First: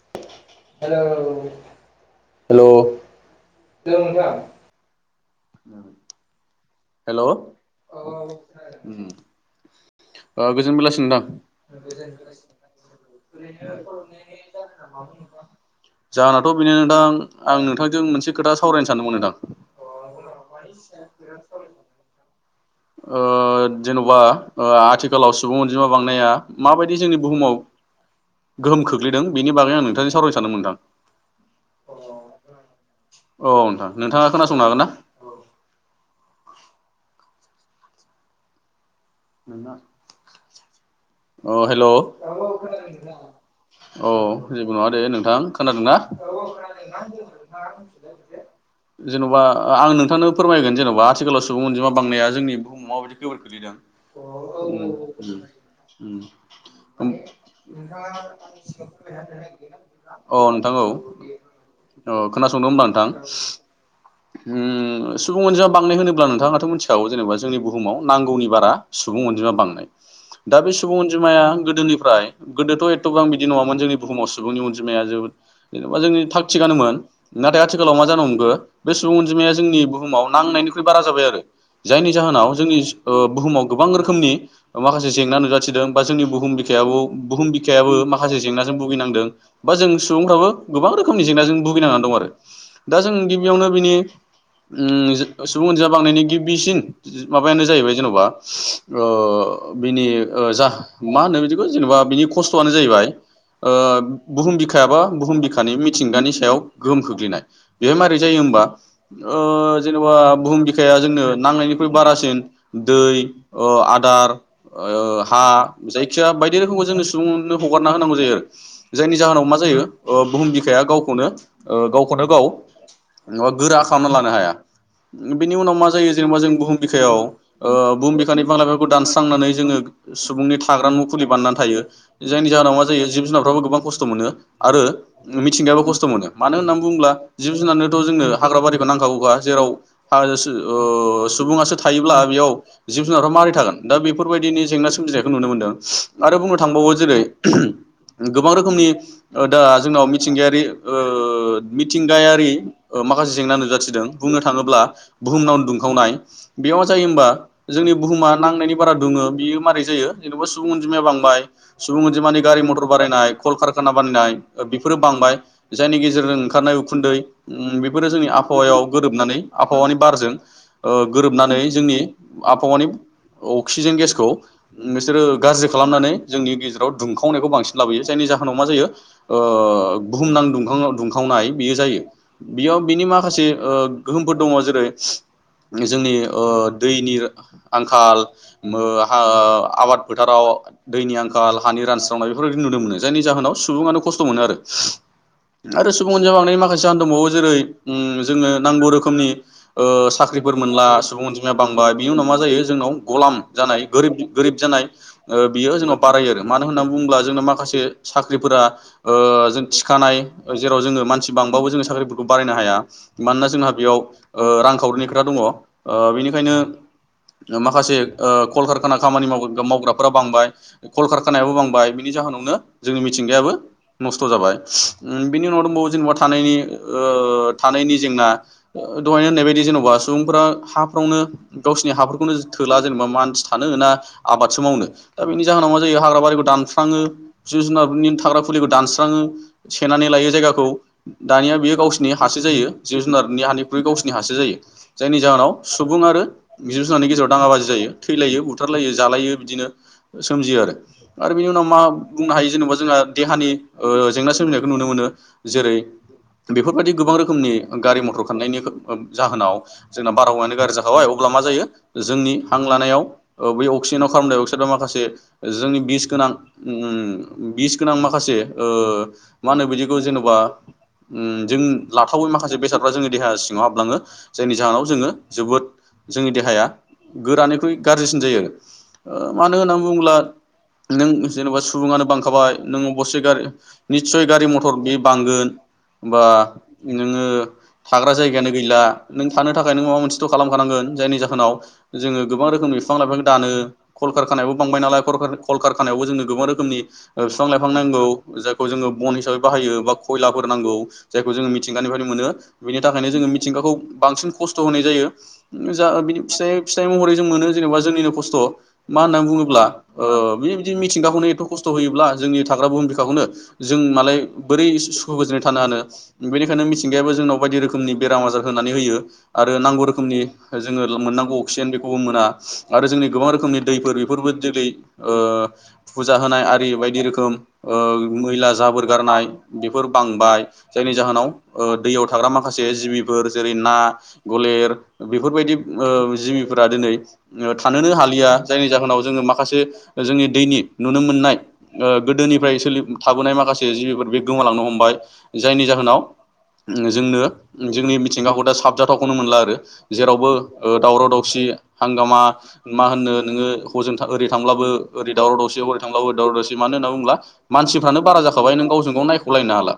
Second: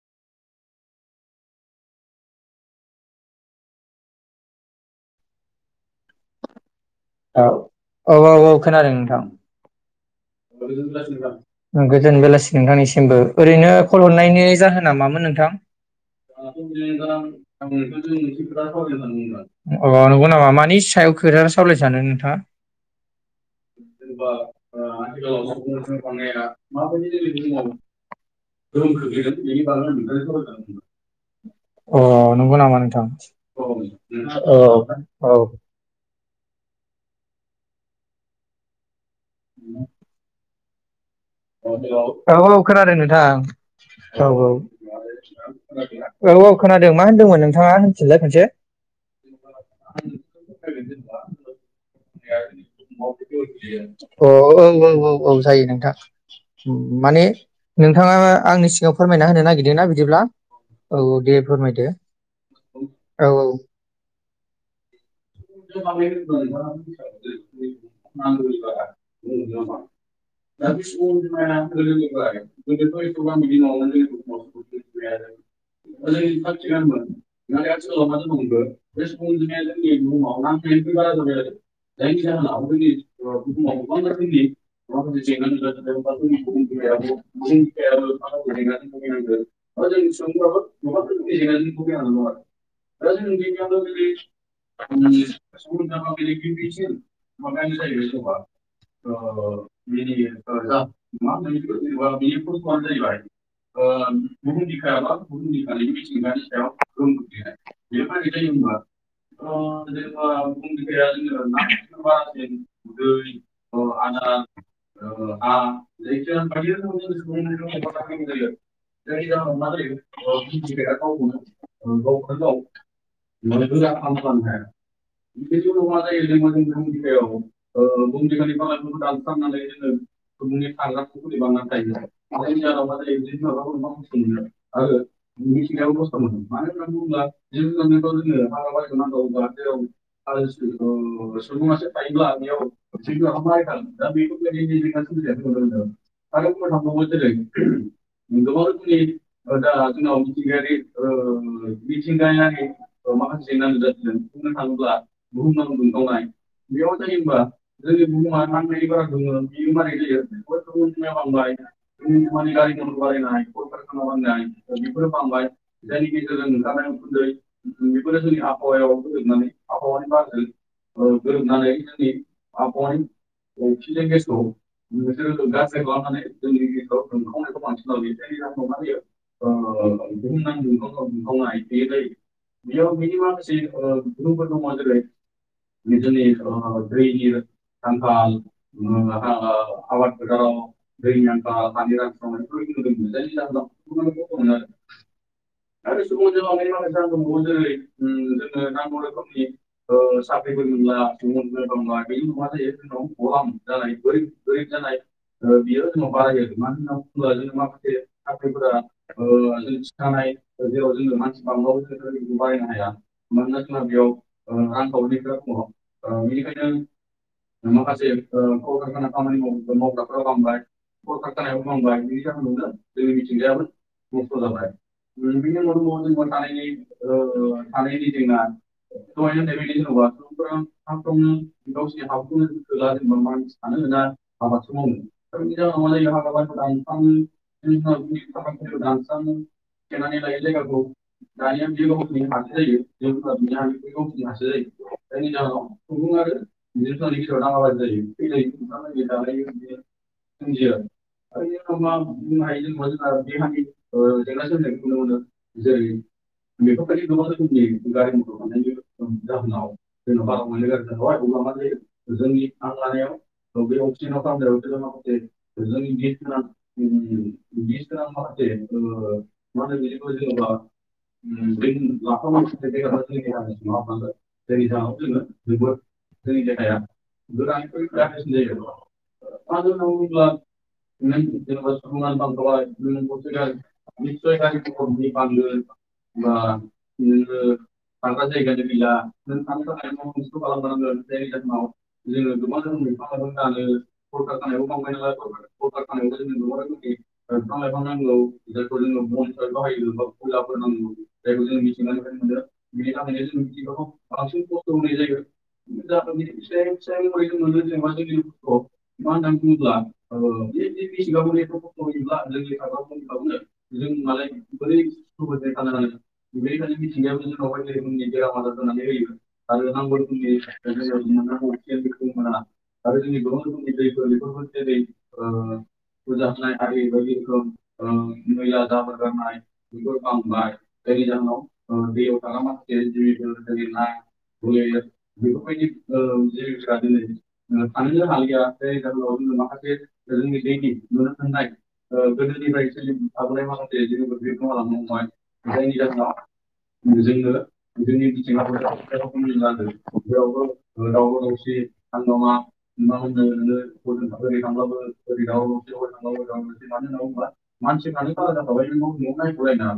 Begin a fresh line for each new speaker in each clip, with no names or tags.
[unintelligible] Hello hello नोंथां। औ।
ओ औ औ औ खोनादों नोंथां।
गोजोन बेलासि नोंथां
गोजोन बेलासि नोंथांनिसिम ओरैनो खल हरनाय जाहोना मामोन नोंथां?
जाहोनाथ' बेनो नोंथां
[unintelligible]
आं
अ
नोंथांजों मोनसे खोथा सावरायनो सानदोंमोन नोंथां
नंगौ नामा मानि सायाव खोथा सावरायाय सानो नोंथाङा?
[unintelligible] लाव सुबुं अनजिमा बांनाया माबायदि जोंनि बुहुमाव
[inaudible]
गोहोम खोख्लैदों बेनि बागै आं नोंथांजों सावरायनो सानदोंमोन नोंथां
अ नंगौ नामा नोंथां?
औ नोंथां नोंथाङा
औ
खोनासंनो हागोन
औ
नोंना अ हेलौ [unintelligible] अ
औ खोनादों नोंथां औ
जेबो नङा दे नोंथां खोनादोंना? [inaudible]
औ औ खोनादों मा होनदोंमोन नोंथाङा होनफिनलाय खनसे
जेनेबा आं नोंथांनो फोरमायगोन जेनेबा आथिखालाव सुबुं अनजिमा बांनाया जोंनि बुहुमाव माबायदि गोबोर खोलैदों?
अ ओं औ औ औ जायो नोंथां।
[inaudible] अ
माने नोंथाङा आंनि सिगाङाव फोरमायना होनो नागिरदोंना बिदिब्ला
नोंथां औ खोनासंदों होनब्ला नोंथां।
औ औ
सुबुं अजिया बांनाय होनोब्ला नोंथाङाथ' मिथिखागौ जेनेबा जोंनि बुहुमाव नांगौनि बारा सुबुं अनजिमा बांनाय। दा बे सु अनजिमाया गोदोनिफ्राय गोदोथ' एथ'बां बिदि नङामोन जोंनि बुहुमाव सुबुंनि अनजिमाया जोबोद जेनेबा जोंनि थाग थिगानोमोन नाथाय आथिखालाव मा जानो हमगो बे सुबुं अनजिमाया जोंनि बुहुमाव नांनायनिख्रुइ बारा जाबाय आरो जायनि जाहोनाव जोंनि ओ बुहुमाव रोखोमनि माखासे जेंना नुजाथिदो बा जोंनि बुहुम बिखायाव बुहुम बिखायाबो माखासे जेंनाजों भुगिनांदों बा जों सुबुंफ्राबो गोबां रोखोमनि जेंनाजों भुगिनांनानै दं आरो दा जों गिबियावनो बिनि उम सुबुं अनजिमानि बांनायनि गिबिसिन माबायानो जाहैबाय जेन'बा ओ बिनि ओ मा होनो बिदिखौ जेनेबा बिनि खस्थ'आनो जाहैबाय ओ बुहुम बिखायाबा बुहुम बिखानि मिथिंगानि सायाव गोहोम खोख्लैनाय बेहाय मारै जायो होमबा ओ जेनेबा बुहुम बिखाया जोंनो नांनायनिख्रुइ बारासिन दै अ आदारा ओ हा जायखिया बायदि रोखोम जोंनो सुबुंनो हगारना होनांगौ जायो आरो। जायनि जाहोनाव मा जायो ओ बुहुम बिखाया गावखौनो गाव गोरा खालामना लानो हाया बिनि उनाव मा जायो जेनेबा जों बुहुम बिखायाव ओ बुहुम बि बिफां - लाइफांखौ दानस्रांनानै जोङो सुबुंनि थाग्रा मुखुलि बानायनानै थायो जायनि जाहोनाव मा जायो जिब जुनारफ्राबो गोबां खस्थ' मोनो आरो मिथिंगायाबो खस्थ' मोनो मानो होननानै बुङोब्ला जिब जुनारनोथ' जोंनो हाग्रा बारिखौ नांखागौखा जेराव हाजासो ओ सुबुंआसो थायोब्ला बेयाव जिब जुनारफोरा मारै थागोन दा बेफोर बायद जेंना सोमजिनायखौ नुनो मोन्दों [unintelligible] आरो बुंनो थांबावबा जेरै गोबां रोखोमनि ओ दा जोंनाव मिथिंगायारि ओ मिथिंगायारि ओ माखासे जेंना नुजाथिदों बुंनो थाङोब्ला बुहुमनाव दुंखावनाय बेयाव जायो होनबा जोंनि बुहुमा नांनायनि बारा दुं बियो मारै जायो जेनेबा सुबुं अनजिमाया बांबाय सुबुं अनजिमानि गारि मटर बारानायनाय कल कारखाना बानायनाय बेफोरो बांबाय जायनि गेजेरजों ओंखारनाय उखुन्दै उम बेफोरो जोंनि आबहावायाव गोरोबनानै आबहावानि बारजों गोरोबनानै जोंनि आबहावानि अक्सिजे खौ नोंसोरो गाज्रि खालामनानै जोंनि गेजेराव दुंखावनायखौ बांसिन लाबोयो जायनि जाहोनाव मा जायो ओ बुहुमनां दुंखाव दुंखावनाय बेयो जायो बेयाव बिनि माखासे ओ गोहोमफोर दङ जेरै जोंनि ओ दैनि आंखाल ओ हा आबाद फोथाराव दैनि आंखाल हानि रानस्रावनाय बेफोरबायदि नुनो मोनो जायनि जाहोनाव सुबुंआनो खस्थ' मोनो आरो [unintelligible] आरो सुबुं अनजिमा बांनायनि माखासे जाहोन दंबावो जेरै जोंङो नांगौ रोखोमनि साख्रिफोर मोनला सुबुं अनजिमाया बांबाय बिनि उनाव मा जायो जोंनाव गलाम जाथ गोरिब गोरिब जानाय ओ बियो जोंनाव बारायो आरो मानो होननानै बुङोब्ला जोंना माखासे साख्रिफोरा ओ जों थिखानाय जेराव जोङो मानसि बांबो जोङो साख्रिफोरखौ बारायनो हाया मानोना जोंहा बेयाव रांखावरिनि खोथा दङ ओ बेनिखायनो माखासे ओ कल कारखाना खामानि माव मावग्राफ बांबाय कल कारखानायाबो बांबाय बिनि जाहोनावनो जोंनि मिथिंगायाबो नस्थ' जाबाय [unintelligible] बिनि उनाव दंबावो जेनेबा थानायनि ओ थानायनि जेंना दहायनो होननाय बादि जेन'बा सुबुंफोरा हाफ्रावनो गावसिनि हाफोरखौनो थोला जेनेबा थानो मोना आबादसो मावनो दा बेनि जाहोनाव मा जायो हाग्रा बारिखौ दानस्राङो जिब जुनारनि थाग्रा खुलिखौ दानस्राङो सेनानै लायो जायगाखौ दानिया बेयो गावसिनि हासो जायो जिब-जुनारनि हानिख्रुइ गावसिनि हासो जायो जायनि जाहोनाव सुबुं आरो जिब-जुनारनि गेजेराव दाङाबाजि जायो। थैलायो बुथारलायो जालायो बिदिनो सोमजियो आरो आरो बेनि उनाव मा बुंनो हायो जेनेबा जोंहा देहानि ओ जेंना सोमजिनायखौ नुनो मोनो जेरै बेफोरबायदि गोबां रोखोमनि गारि मथर खारनायनि ओ जाहोनाव जोंना बारहावायानो गाज्रि जाखाबाय अब अब्ला मा जायो जोंनि हा हां लानायाव ओ बै अक्सिजेनाव कार्बन डाइअक्साइ माखासे जोंनि बिस गोनां उम बिस गोनां माखासे ओ मा होनो बिदिखौ जेनेबा उम जों लाथावै माखासे बेसादफ्रा जोंनि देहा सिङाव हाबलाङो जायनि जाहोनाव जोङो जोबोद जोंनि देहाया गोरानिख्रुइ गाज्रिसिन जायो ओ मानो होननानै बुङोब्ला नों जेनेबा सुबुङानो बांखाबाय नों अबस्से गारि निस्सय गारि मथ'र बे बांगोन होनबा नोङो थाग्रा जायगायानो गैला नों थानो थाखाय नों माबा मोनसेथ' खालामखानांगोन। जायनि जाहोनाव जोङो गोबां रोखोमनि बिफां लाइफां दानो कलकारखानायाबो बांबाय नालाय कलकारखानायावबो जोंनो गोबां रोखोमनि ओ बिफां-लाइफां नांगौ जायखौ जोङो बन हिसाबै बाहायो बा खयलाफोर नांगौ जायखौ जोङो मिथिंगानिफ्रायनो मोनो बेनि थाखायनो जोङो मिथिंगाखौ बांसिन खस्थ' होनाय जायो। जा बिनि फिसाय फिसा जों मोनो जेनेबा जोंनिनो खस्थ' मा होन्नानै बुङोब्ला ओ बेबायदि मिथिंगाखौनो एथ' खस्थ' होयोब्ला जोंनि थाग्रा बुहुम बिखाखौनो जों मालाय बोरै सुखु गोजोनै थानो हानो बेनिखायनो मिथिंगायाबो जोंनाव बायदि रोखोमनि बेराम आजार होनानै होयो आरो नांगौ रोखोमनि जोंनो मोननांगौ अक्सिजेन गुब मोना आरो जोंनि गोबां रोखोमनि दैफोर बेफोरबो जेरै फुजा होनाय आरि बायदि रोखोम मैला जाबोर गारनाय बेफोर बांबाय जायनि जाहोनाव दैयाव थाग्रा माखासे जिबिफोर जेरै ना गलेर बेफोरबायदि ओ जि दिनै थानोनो हालिया जायनि जाहोनाव जोङो माखासे जोंनि दैनि नुनो मोननाय गोदोनिफ्राय सोलि थाबोनाय माखासे जिबिफोर बे गोमालांनो हमबाय जायनि जाहोनाव जोंनो जोंनि मिथिंगाखौ दा साबजाथावखौनो मोनला आरो जेरावबो दावराव दाव हांगामा मा होननो नोङो हजों ओरै थांब्लाबो ओरै दावराव दावसि हओरै थांब्लाबो दावराव दावसि मानो होनना बुङोब्ला मानसिफ्रानो बारा जाखाबाय नों गावजों गाव नायख'लायनो हाला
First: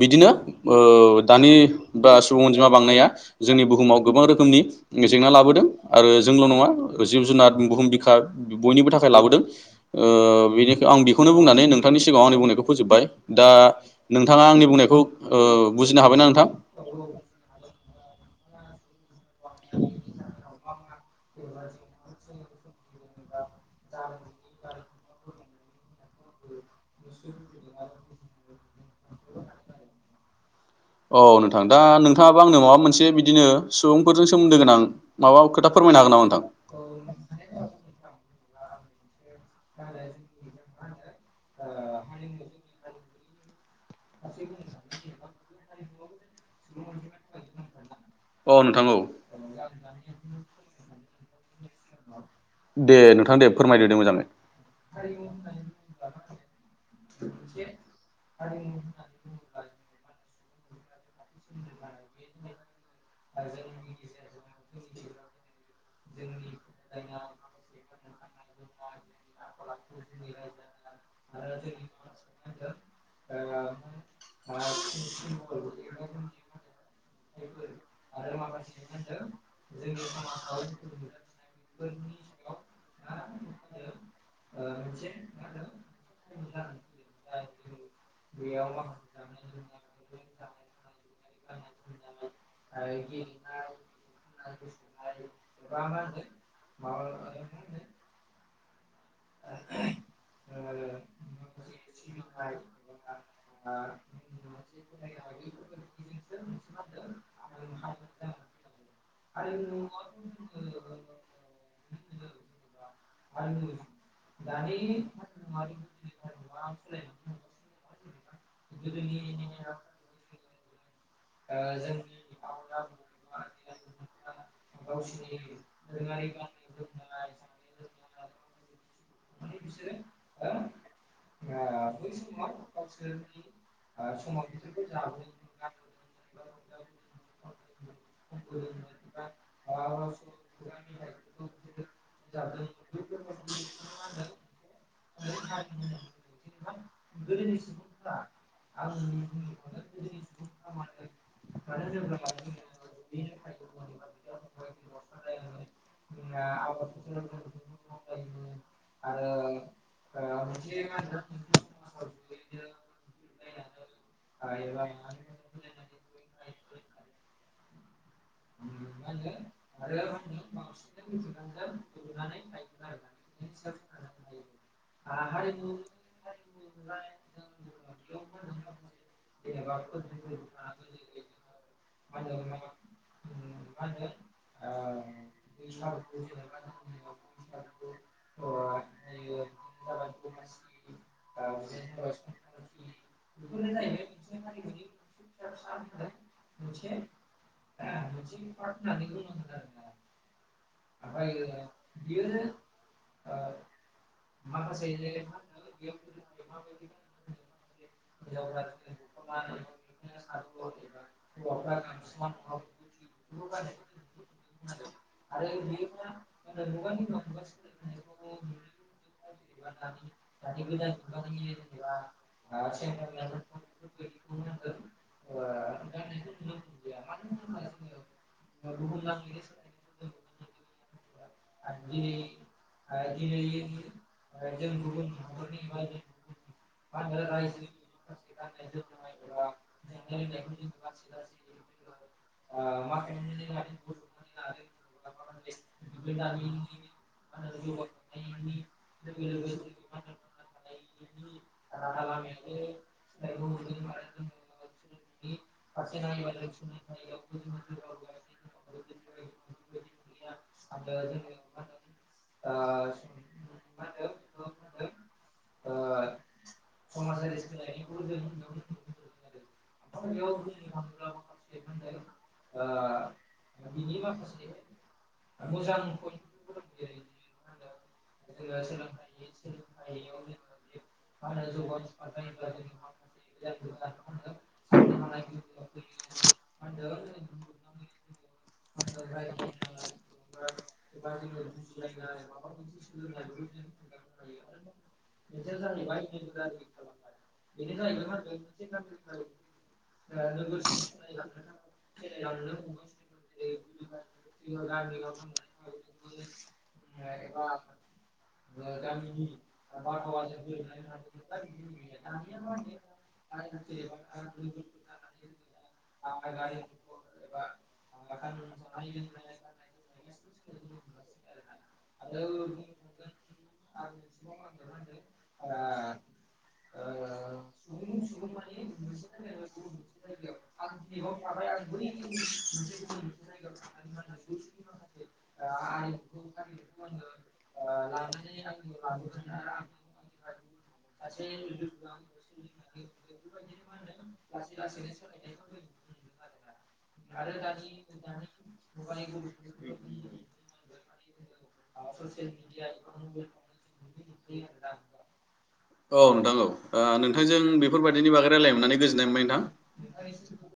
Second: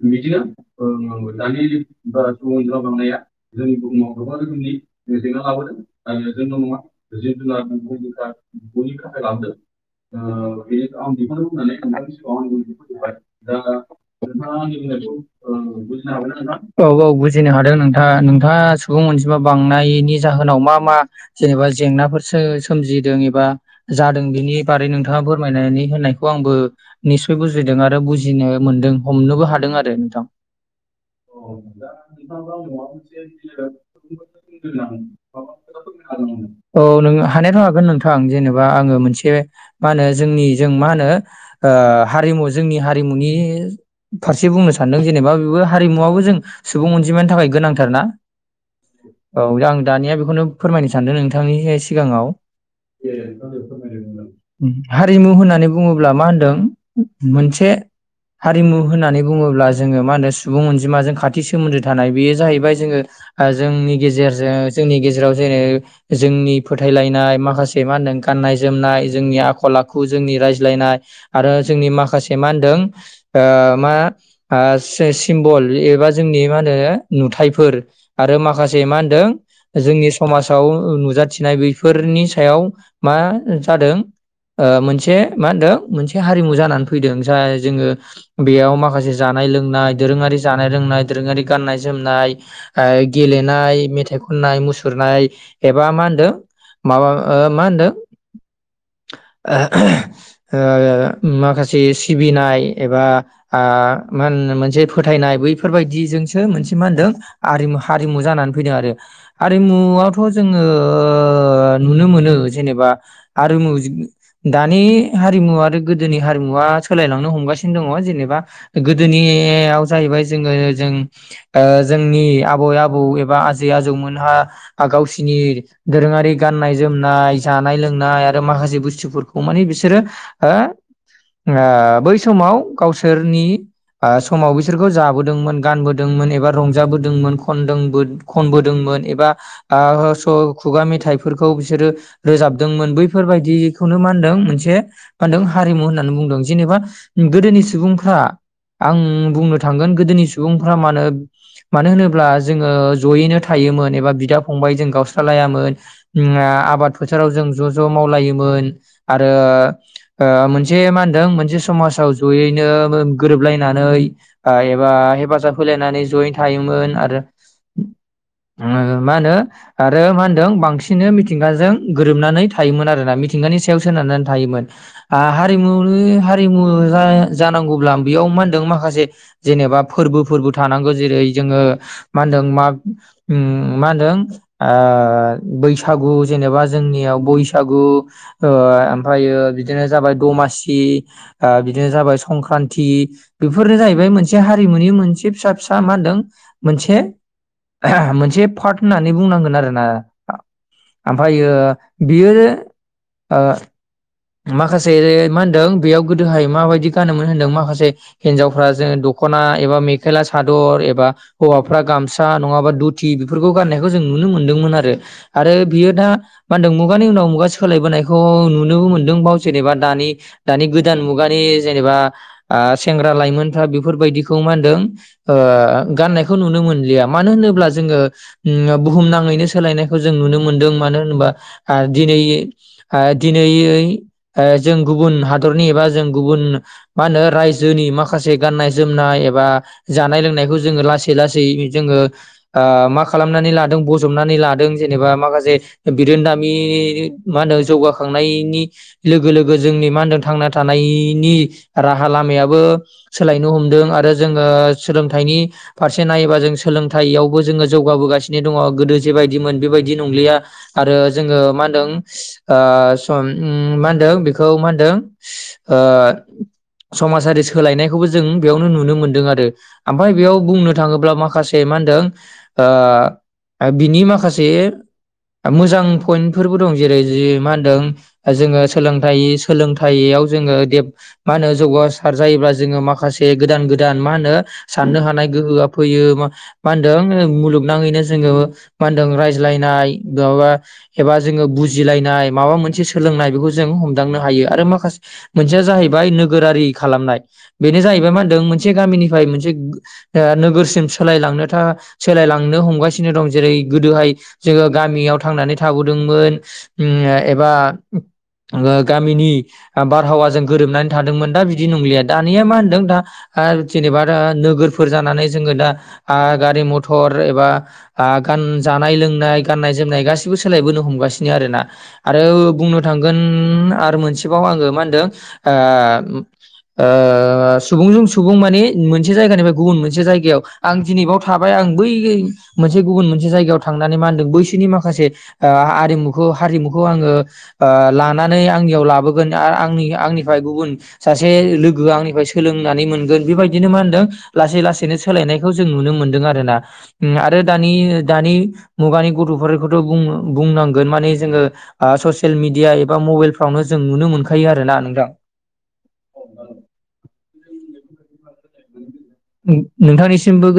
बिदिनो दानि बा सुबुं अनजिमा बांनाया जोंनि बुहुमाव गोबां रोखोम नङा जिब जुनार बुहुम बिखा बयनिबो थाखाय लाबोदों ओ बेनि आं बेखौनो बुंनानै नोंथांनि सिगाङाव आंनि बुंनायखौ फोजोबबाय दा नोंथाङा आंनि बुंनायखौ ओ बुजिनो हाबायना नोंथां
[unintelligible] सुबुं अनजि मा बांनायनि जाहोनाव मा मा जेनेबा जेंना सोमजिदों एबा जादों बेनि बारैनो नोंथाङा फोरमायनायनि होननायखौ आंबो निस्सय बुजिदों आरो बुजिनो मोनदों हमनोबो हादों आरो नोंथां
औ नोंथां दा नोंथाङाबो आंनो माबा मोनसे बिदिनो सुबुं हागोन नामा नोंथां
[unintelligible] आङो मोनसे मा होनो जोंनि
[unintelligible]
जों मा होनो ओ हारिमु जोंनि हारि हारिमुनि फारसे बुंनो सानदों जेनेबा बेबो हारिमुवाबो जों सुबुं अनजिमानि थाखाय गोनांथार ना?
औ नोंथां
औ दानिया बेखौनो फोरमायनो सानदों नोंथांनि सिगाङाव [unintelligible]
दे नोंथां दे फोरमायदो दे मोजाङै
सुबुं अनजिमाजों खाथि सोमोन्दो थानाय बेयो जाहैबाय जोङो जोंनि गेजेरजो जोंनि गेजेराव जेनो जोंनि फोथायलायनाय माखासे मा होनदों गाननाय जोमनाय जोंनि आख' खल आखु जोंनि रायज्लायनाय आरो जोंनि माखासे मा होनदों ओ मा ओ सि-सिम्बल एबा जोंनि मा होनो नुथाफोर आरो माखासे मा होनदों जोंनि समाजाव नुजाथिनाय बेैफोरनि सायाव मा जादों ओ मोनसे मा होनदों मोनसे हारिमु जानानै फैदों जाय जोङो बेयाव माखासे जानाय लोंनाय दोरोङारि जानाय लोंनाय दोरोङारि गाननाय जोमनाय ओ गेलेनाय मेथाइ खननाय मुसुरनाय एबा मा होनदों माबा मा होनदों [unintelligible] ओ माखासे सिबिनाय एबा आ मा होनो मोनसे फोथायनाय बैफोरबायदिजोंसो मोनसे मा होनदों हारिमु हारिमु जानानै फैदों आरो हारिमुआवथ' जोङो नु नुनो मोनो जेनेबा हारिमु दानि हारिमु आरो गोदोनि हारि मुवा सोलायलांनो हमगासिनो दङ जेनेबा गोदोनियाव जाहैबाय जोङो जों ओ जो जोंनि आबै आबौ एबा आजै आजौमोनहा गावसिनि दोरोङारि गाननाय जोमनाय, जानाय लोंनाय आरो माखासे बुस्थुफोरखौ मानि बिसोरो ओ बै समाव गावसोरनि ओ समाव बिसोरखौ जाबोदोंमोन गानबोदो दोंमोन एबा रं जाबोदोंमोन खनदोंबो खनबोदोंमोन एबा स-खुगा मेथाइफोरखौ बिसोरो रोजाबदोंमोन बैफोरबायदिखौनो मा होनदों मोनसे मा होनदों हारिमु होननानै बुंदों जेनेबा गोदोनि सुबुंफ्रा आं बुंनो थांगोन गोदोनि सुबुंफ्रा मा होनो मानो होनोब्ला जोङो ज'यैनो थायोमोन एबा बिदा फंबायाइ जों गावस्रालायामोन ओ आबाद फोथाराव जों ज' ज' मावलायोमोन आरो ओ मोनसे मा होनदों मोनसे समाजाव जयैनो गोरोबलायनानै ओ एबा हेफाजाब होलायनानै जयै थायोमोन आरो मा होनो आरो मा होनदों बांसिनो मिथिंगाजों गोरोबनानै थायोमोन आरोना मि [unintelligible] गानि सायाव सोनारनानै थायोमोन हारिमुनि हारिमुआ जानांगौब्ला बेयाव मा होनदों माखासे जेनेबा फोरबो फोरबो थानांगौ जेरै जोङो मा होनदों मा ओ मा होनदों ओ बैसागु जेनेबा जोंनियाव बैस बैसागु ओ ओमफ्रायो बिदिनो जाबाय दमासि ओ बिदिनो जाबाय संक्रान्ति बेफोरनो जाहैबाय मोनसे हारिनि मोनसे फिसा फिसा मा होनदों मोनसे [unintelligible] मोन से पार्ट होननानै बुंनांगोन आरोना आमफायो बियो ओ माखासे मा होनदों बेयाव गोदोहाय माबायदि मा होनोमोन होनदों माखासे हिन्जावफ्रा जोङो द'ख खना एबा मेखला सादर एबा हौवाफ्रा गामसा नङाबा दुथि बेफोरखौ गाननायखौ जों नुनो मो मोनदोंमोन आरो आरो बियो दा मा होनदों मुगानि उनाव मुगा सोलायबोनायखौ नुनोबो मोनद दोंबाव जेनेबा दानि दानि गोदान मुगानि जेनेबा आं सेंग्रा लाइमोनफ्रा बेफोरबायदि खौ मा होनदों ओ गाननायखौ नुनो मोनलिया । मानो होनोब्ला जोङो ओ बुहुम नाङैनो सोलायनायखौ जों नुनो मोनदों मानो होनोबा ओ दिनै ओ दिनै ओ जों गुबुन हादरनि एबा जों गुबुन मा होनो रायजोनि माखासे गाननाय जोमनाय एबा जानाय लोंनायखौ जोङो लासै लासै जोङो ओ मा खालामनानै लादों बजबनानै लादों जेनेबा माखासे बिरोनदामि मा होनो जौगाखांनायनि लोगो लोगो जोंनि मा होनदों थांना थानायनि राहा लामायाबो सोलायनो हमदों आरो जोङो सोलोंथाइनि फारसे से नायोबा जों सोलोंथाइयावबो जोङो जौगाबोगासिनो दङ गोदो जेबायदिमोन बेबायदि नंलिया। आरो जोङो मा होनदों ओ सम उम मा दों बेखौ मा होनदों बेखौ मा होनदों समाजारि सोलायनायखौबो जों बेयावनो नुनो मोन्दों आरो ओमफ्राय बेयाव बुंनो थाङोब्ला माखासे मा होनदों ओ बिनि माखासे मोजां पइन्टफोरबो दं जेरै जि मा होनदों जोङो सोलोंथाइ सोलोंथाइयाव जोङो मा होनो जौगासार जायोब्ला जोङो माखासे गोदान गोदान मा होनो साननो हानाय गोहोआ फैयो मा होनदों मुलुगनाङैनो जोङो मा होनदों रायज्लायनाय माबा एबा जोङो बुजिलायनाय माबा मोनसे सोलोंनाय बेखौ हमदांनो हायो आरो माखासे मोनसेया जाहै बाय नोगोरारि खालामनाय बेनो जाहैबाय मा होनदों मोनसे गामिनिफ्राय मोनसे नोगोरसिम सोलायलांनो था सोलायलांनो हमगासिनो दं जेरै गोदोहाय जोङो गामियाव थांनानै थाबो दोंमोन उम एबा गामिनि बा बारहावा जों गोरोबनानै थादोंमोन दा बिदि नंलिया दानिया मा होनदों दा जेनेबा दा नोगोरफोर जानानै जोङो दा गारि मथर एबा गान जानाय लोंनाय गाननाय जोमनाय गासिबो सोलायबोनो हमगासिनो आरो ना आरो बुंनो थां गोन आरो मोनसेबाव आङो मा होनदों आ ओ ओ सुबुंजों सुबुं मानि मोनसे जायगानिफ्राय गुबुन मोनसे जायगायाव आं दिनैबाव थाबाय आं बै मोनसे गुबुन मोनसे जायगायाव थांनानै मा होनदों बैसोरनि माखासे आरिमुखौ हारिमुखौ आङो ओ लानानै आंनियाव लाबोगोन आरो आंनि आंनिफ्राय गुबुन सासे लोगो आंनिफ्राय सोलोंनानै मोनगोन बेबायदिनो मा होनदों लासै लासैनो सोलायनायखौ जों नुनो मोन्दों आरोना। आरो दानि दानि मुगानि गथ'फोरखौथ' बुंनांगोन माने जोङो आ ससे मिडिया एबा मबाइलफ्रावनो जों नुनो मोनखायो आरो ना नोंथां।
औ नोंथां औ ओ नोंथांजों बे बेफोरबादिनि बै रायलायनो मोननानै गो
नोंथांनिसिमबो।